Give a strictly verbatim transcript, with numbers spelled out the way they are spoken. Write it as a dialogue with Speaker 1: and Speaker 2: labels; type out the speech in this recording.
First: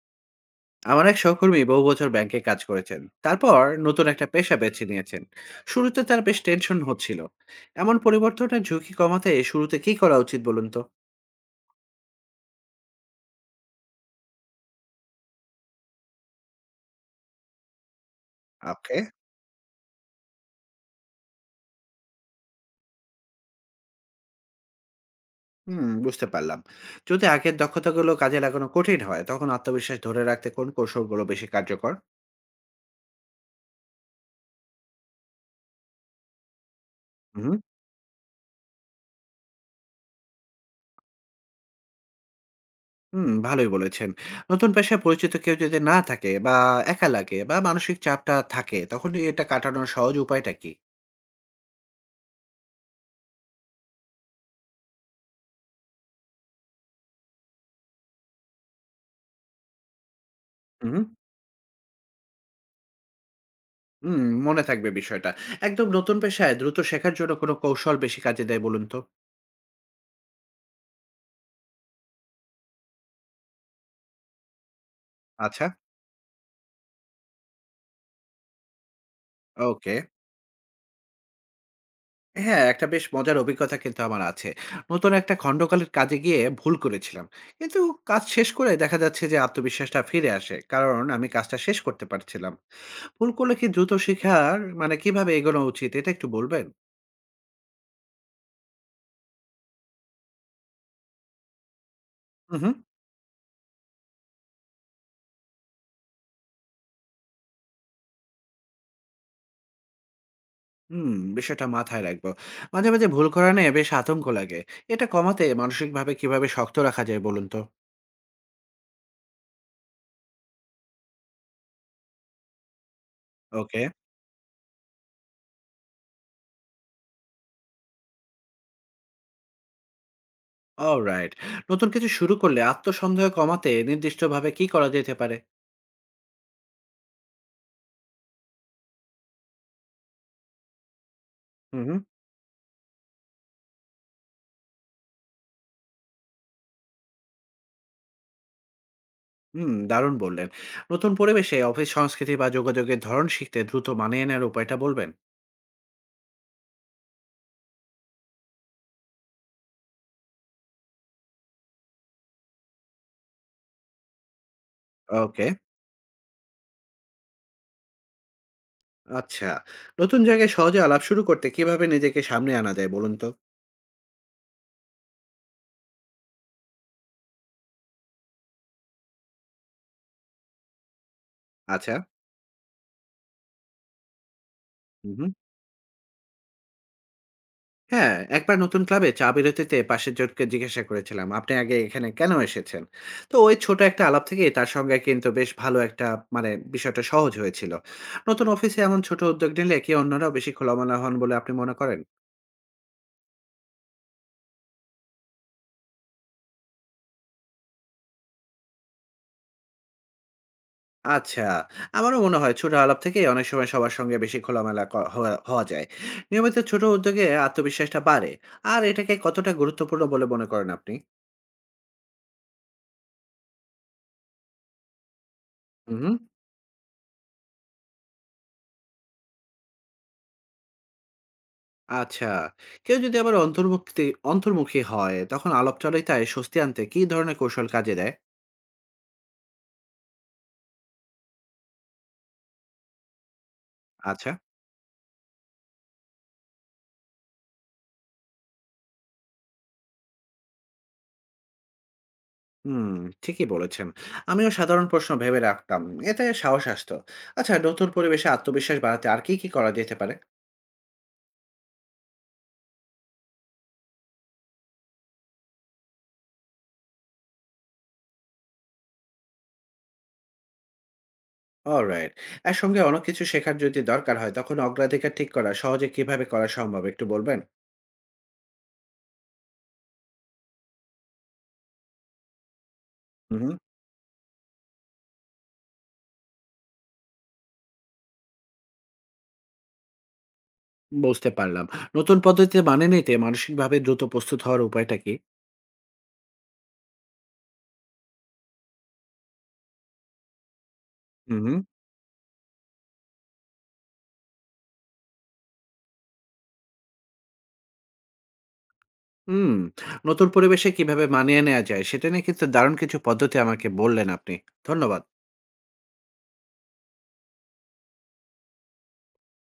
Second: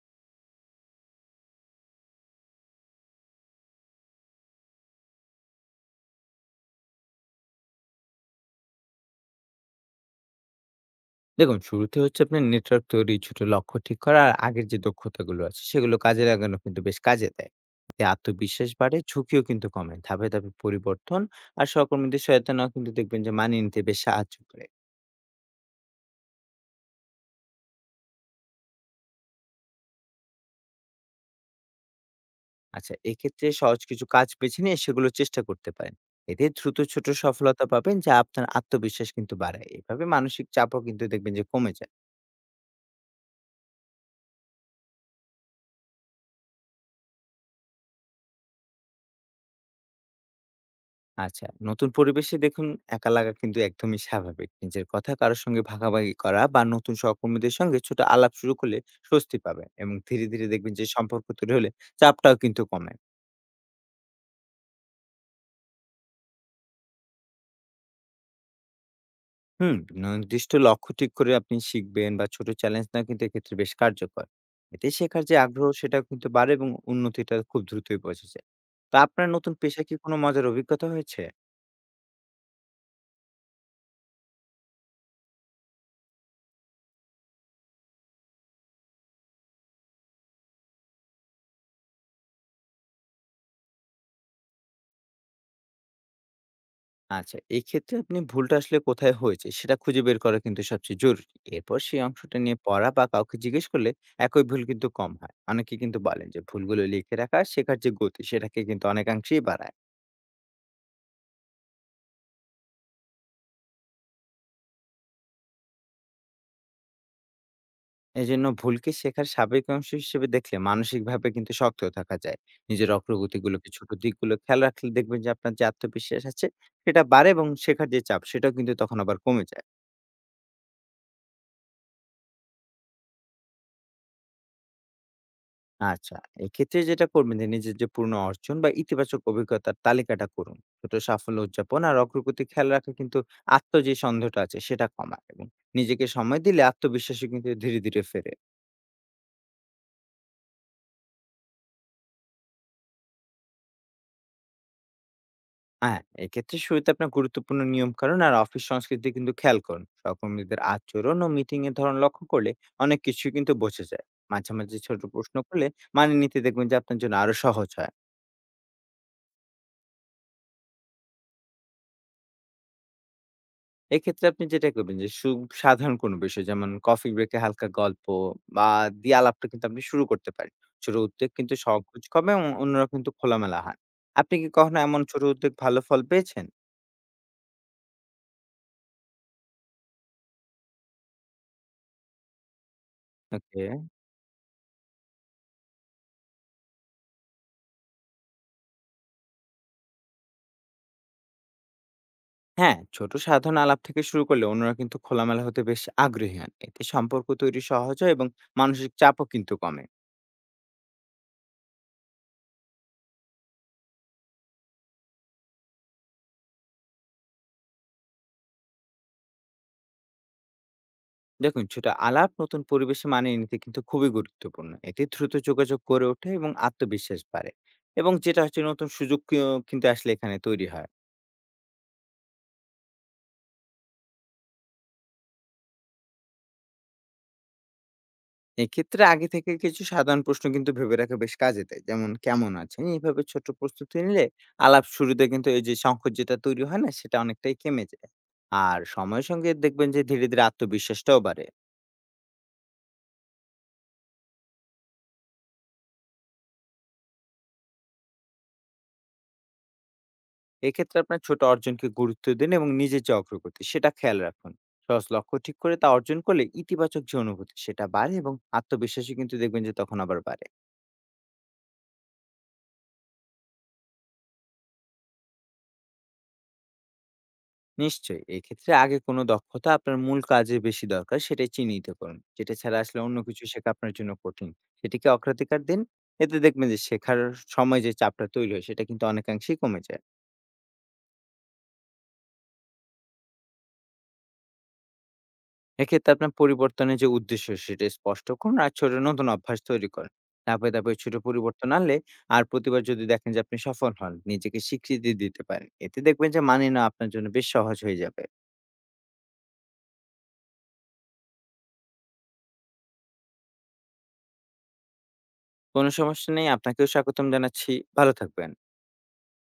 Speaker 1: আমার এক সহকর্মী বহু বছর ব্যাংকে কাজ করেছেন। তারপর নতুন একটা পেশা বেছে নিয়েছেন। শুরুতে তার বেশ টেনশন হচ্ছিল। এমন পরিবর্তনের ঝুঁকি কমাতে শুরুতে কি করা উচিত বলুন তো?
Speaker 2: দেখুন শুরুতে হচ্ছে আপনার নেটওয়ার্ক তৈরি, ছোট লক্ষ্য ঠিক করা আর আগের যে দক্ষতাগুলো আছে সেগুলো কাজে লাগানো কিন্তু বেশ কাজে দেয়। এতে আত্মবিশ্বাস বাড়ে,
Speaker 1: ওকে।
Speaker 2: ঝুঁকিও কিন্তু কমে। ধাপে ধাপে পরিবর্তন আর সহকর্মীদের সহায়তা নেওয়া কিন্তু দেখবেন যে মানিয়ে নিতে বেশ সাহায্য করে।
Speaker 1: হুম, বুঝতে পারলাম। যদি আগের দক্ষতাগুলো কাজে লাগানো কঠিন হয় তখন আত্মবিশ্বাস ধরে রাখতে কোন কৌশলগুলো বেশি কার্যকর?
Speaker 2: আচ্ছা, এক্ষেত্রে সহজ কিছু কাজ বেছে নিয়ে সেগুলো চেষ্টা করতে পারেন। এতে দ্রুত ছোট
Speaker 1: হুম
Speaker 2: সফলতা পাবেন যা আপনার আত্মবিশ্বাস কিন্তু বাড়ায়। এভাবে মানসিক চাপও কিন্তু দেখবেন যে কমে যায়।
Speaker 1: হুম ভালোই বলেছেন। নতুন পেশায় পরিচিত কেউ যদি না থাকে বা একা লাগে বা মানসিক চাপটা থাকে তখন এটা কাটানোর সহজ উপায়টা কি?
Speaker 2: আচ্ছা, নতুন পরিবেশে দেখুন একা লাগা কিন্তু একদমই স্বাভাবিক। নিজের কথা কারো সঙ্গে ভাগাভাগি করা বা নতুন সহকর্মীদের সঙ্গে ছোট আলাপ শুরু করলে স্বস্তি পাবেন এবং ধীরে ধীরে দেখবেন যে
Speaker 1: হুম।
Speaker 2: সম্পর্ক তৈরি হলে চাপটাও কিন্তু কমে।
Speaker 1: হুম, মনে থাকবে বিষয়টা। একদম নতুন পেশায় দ্রুত শেখার জন্য কোন কৌশল বেশি কাজে দেয় বলুন তো?
Speaker 2: হুম? নির্দিষ্ট লক্ষ্য ঠিক করে আপনি শিখবেন বা ছোট চ্যালেঞ্জ নেওয়া কিন্তু এক্ষেত্রে বেশ কার্যকর। এতে শেখার যে
Speaker 1: আচ্ছা।
Speaker 2: আগ্রহ সেটাও কিন্তু বাড়ে এবং উন্নতিটা খুব দ্রুতই বোঝা যায়। তো আপনার নতুন পেশায়
Speaker 1: ওকে।
Speaker 2: কি কোনো মজার অভিজ্ঞতা হয়েছে?
Speaker 1: হ্যাঁ, একটা বেশ মজার অভিজ্ঞতা কিন্তু আমার আছে। নতুন একটা খণ্ডকালীন কাজে গিয়ে ভুল করেছিলাম। কিন্তু কাজ শেষ করে দেখা যাচ্ছে যে আত্মবিশ্বাসটা ফিরে আসে। কারণ আমি কাজটা শেষ করতে পারছিলাম। ভুল করলে কি দ্রুত শেখার মানে কিভাবে এগোনো উচিত এটা একটু বলবেন?
Speaker 2: আচ্ছা, এক্ষেত্রে আপনি ভুলটা আসলে কোথায় হয়েছে সেটা খুঁজে বের করা কিন্তু সবচেয়ে জরুরি। এরপর সেই অংশটা
Speaker 1: হু,
Speaker 2: নিয়ে
Speaker 1: হু।
Speaker 2: পড়া বা কাউকে জিজ্ঞেস করলে একই ভুল কিন্তু কম হয়। অনেকে কিন্তু বলেন যে ভুলগুলো লিখে রাখা শেখার যে গতি সেটাকে কিন্তু অনেকাংশেই বাড়ায়।
Speaker 1: হুম, বিষয়টা মাথায় রাখবো। মাঝে, মাঝে ভুল করা নিয়ে বেশ আতঙ্ক লাগে। এটা কমাতে মানসিকভাবে কিভাবে শক্ত রাখা যায় বলুন তো?
Speaker 2: এজন্য ভুলকে শেখার স্বাভাবিক অংশ হিসেবে দেখলে মানসিকভাবে কিন্তু শক্ত থাকা যায়। নিজের অগ্রগতিগুলোকে
Speaker 1: ওকে।
Speaker 2: ছোট দিকগুলো খেয়াল রাখলে দেখবেন যে আপনার যে আত্মবিশ্বাস আছে সেটা বাড়ে এবং শেখার যে চাপ সেটাও কিন্তু তখন আবার কমে যায়।
Speaker 1: অলরাইট। নতুন কিছু শুরু করলে আত্মসন্দেহ কমাতে নির্দিষ্টভাবে কি করা যেতে পারে?
Speaker 2: আচ্ছা, এক্ষেত্রে যেটা করবেন যে নিজের যে পুরনো অর্জন বা ইতিবাচক অভিজ্ঞতার তালিকাটা করুন। ছোট সাফল্য উদযাপন
Speaker 1: হুম,
Speaker 2: আর
Speaker 1: হুম।
Speaker 2: অগ্রগতি খেয়াল রাখা কিন্তু আত্ম যে সন্দেহটা আছে সেটা কমায় এবং নিজেকে সময় দিলে আত্মবিশ্বাসও কিন্তু ধীরে ধীরে ফেরে।
Speaker 1: হুম, দারুণ বললেন। নতুন পরিবেশে অফিস সংস্কৃতি বা যোগাযোগের ধরন শিখতে দ্রুত মানিয়ে নেওয়ার উপায়টা বলবেন?
Speaker 2: হ্যাঁ, এক্ষেত্রে শুরুতে আপনার গুরুত্বপূর্ণ নিয়মকানুন আর অফিস সংস্কৃতি কিন্তু খেয়াল করুন। সহকর্মীদের আচরণ ও মিটিং এর ধরন লক্ষ্য করলে অনেক কিছুই কিন্তু বোঝা যায়। মাঝে মাঝে ছোট প্রশ্ন
Speaker 1: ওকে,
Speaker 2: করলে মানিয়ে নিতে দেখবেন যে আপনার জন্য আরো সহজ হয়।
Speaker 1: আচ্ছা। নতুন জায়গায় সহজে আলাপ শুরু করতে কিভাবে নিজেকে সামনে আনা যায় বলুন তো?
Speaker 2: এক্ষেত্রে আপনি যেটা করবেন যে সু সাধারণ কোনো বিষয় যেমন কফি ব্রেকে হালকা গল্প বা দিয়ে আলাপটা কিন্তু আপনি শুরু করতে পারেন। ছোট উদ্যোগ কিন্তু
Speaker 1: আচ্ছা।
Speaker 2: সংকোচ কমে এবং অন্যরা কিন্তু খোলামেলা হয়। আপনি কি কখনো এমন
Speaker 1: হুম,
Speaker 2: ছোট
Speaker 1: হুম।
Speaker 2: উদ্যোগ ভালো ফল পেয়েছেন?
Speaker 1: হ্যাঁ, একবার নতুন ক্লাবে চা বিরতিতে পাশের জনকে জিজ্ঞাসা করেছিলাম, "আপনি আগে এখানে কেন এসেছেন?" তো ওই
Speaker 2: ওকে।
Speaker 1: ছোট একটা আলাপ থেকে তার সঙ্গে কিন্তু বেশ ভালো একটা মানে বিষয়টা সহজ হয়েছিল। নতুন অফিসে এমন ছোট উদ্যোগ নিলে কি অন্যরাও বেশি খোলামেলা হন বলে আপনি মনে করেন?
Speaker 2: হ্যাঁ, ছোট সাধারণ আলাপ থেকে শুরু করলে অন্যরা কিন্তু খোলামেলা হতে বেশ আগ্রহী হন। এতে সম্পর্ক তৈরি সহজ হয় এবং মানসিক চাপও কিন্তু কমে।
Speaker 1: আচ্ছা, আমারও মনে হয় ছোট আলাপ থেকেই অনেক সময় সবার সঙ্গে বেশি খোলামেলা ক হওয়া হওয়া যায়। নিয়মিত ছোট উদ্যোগে আত্মবিশ্বাসটা বাড়ে। আর এটাকে কতটা গুরুত্বপূর্ণ বলে মনে করেন আপনি?
Speaker 2: দেখুন, ছোট আলাপ নতুন পরিবেশে মানিয়ে নিতে কিন্তু খুবই গুরুত্বপূর্ণ। এতে দ্রুত যোগাযোগ করে
Speaker 1: হুম।
Speaker 2: ওঠে এবং আত্মবিশ্বাস বাড়ে, এবং যেটা হচ্ছে নতুন সুযোগ কি- কিন্তু আসলে এখানে তৈরি হয়।
Speaker 1: আচ্ছা। কেউ যদি আবার অন্তর্ভুক্তি অন্তর্মুখী হয়, তখন আলাপচারিতায় স্বস্তি আনতে কী ধরনের কৌশল কাজে দেয়?
Speaker 2: এক্ষেত্রে আগে থেকে কিছু সাধারণ প্রশ্ন কিন্তু ভেবে রাখা বেশ কাজে দেয়, যেমন কেমন আছেন। এইভাবে ছোট প্রস্তুতি নিলে
Speaker 1: আচ্ছা।
Speaker 2: আলাপ শুরুতে কিন্তু এই যে সংকট যেটা তৈরি হয় না সেটা অনেকটাই কমে যায়, আর সময়ের সঙ্গে দেখবেন যে ধীরে ধীরে আত্মবিশ্বাসটাও বাড়ে।
Speaker 1: হুম, ঠিকই বলেছেন। আমিও সাধারণ প্রশ্ন ভেবে রাখতাম। এতে সাহস আসতো। আচ্ছা, নতুন পরিবেশে আত্মবিশ্বাস বাড়াতে আর কী, কী করা যেতে পারে?
Speaker 2: এক্ষেত্রে আপনার ছোট অর্জনকে গুরুত্ব দিন এবং নিজের যে অগ্রগতি সেটা খেয়াল রাখুন। সহজ লক্ষ্য ঠিক করে তা অর্জন করলে ইতিবাচক যে অনুভূতি সেটা বাড়ে এবং আত্মবিশ্বাসী কিন্তু দেখবেন যে তখন আবার বাড়ে।
Speaker 1: অলরাইট। একসঙ্গে অনেক কিছু শেখার যদি দরকার হয়, তখন অগ্রাধিকার ঠিক করা সহজে কিভাবে করা সম্ভব একটু বলবেন?
Speaker 2: নিশ্চয়ই, এক্ষেত্রে আগে কোনো দক্ষতা আপনার মূল কাজে বেশি দরকার সেটাই চিহ্নিত করুন, যেটা ছাড়া আসলে অন্য কিছু
Speaker 1: উহু,
Speaker 2: শেখা আপনার জন্য কঠিন। সেটিকে অগ্রাধিকার দিন। এতে দেখবেন যে শেখার সময় যে চাপটা তৈরি হয় সেটা কিন্তু অনেকাংশেই কমে যায়।
Speaker 1: বুঝতে পারলাম। নতুন পদ্ধতিতে মানিয়ে নিতে মানসিকভাবে দ্রুত প্রস্তুত হওয়ার উপায়টা কী?
Speaker 2: এক্ষেত্রে আপনার পরিবর্তনের যে উদ্দেশ্য সেটা স্পষ্ট করুন আর ছোট নতুন অভ্যাস তৈরি করেন। তারপরে তারপরে ছোট
Speaker 1: উহু।
Speaker 2: পরিবর্তন আনলে আর প্রতিবার যদি দেখেন যে আপনি সফল হন নিজেকে স্বীকৃতি দিতে পারেন, এতে দেখবেন যে মানিয়ে নেওয়া আপনার জন্য বেশ সহজ হয়ে যাবে।
Speaker 1: হুম, নতুন পরিবেশে কিভাবে মানিয়ে নেয়া যায় সেটা নিয়ে কিন্তু দারুণ কিছু পদ্ধতি আমাকে বললেন আপনি। ধন্যবাদ।
Speaker 2: কোনো সমস্যা নেই, আপনাকেও স্বাগতম জানাচ্ছি। ভালো থাকবেন।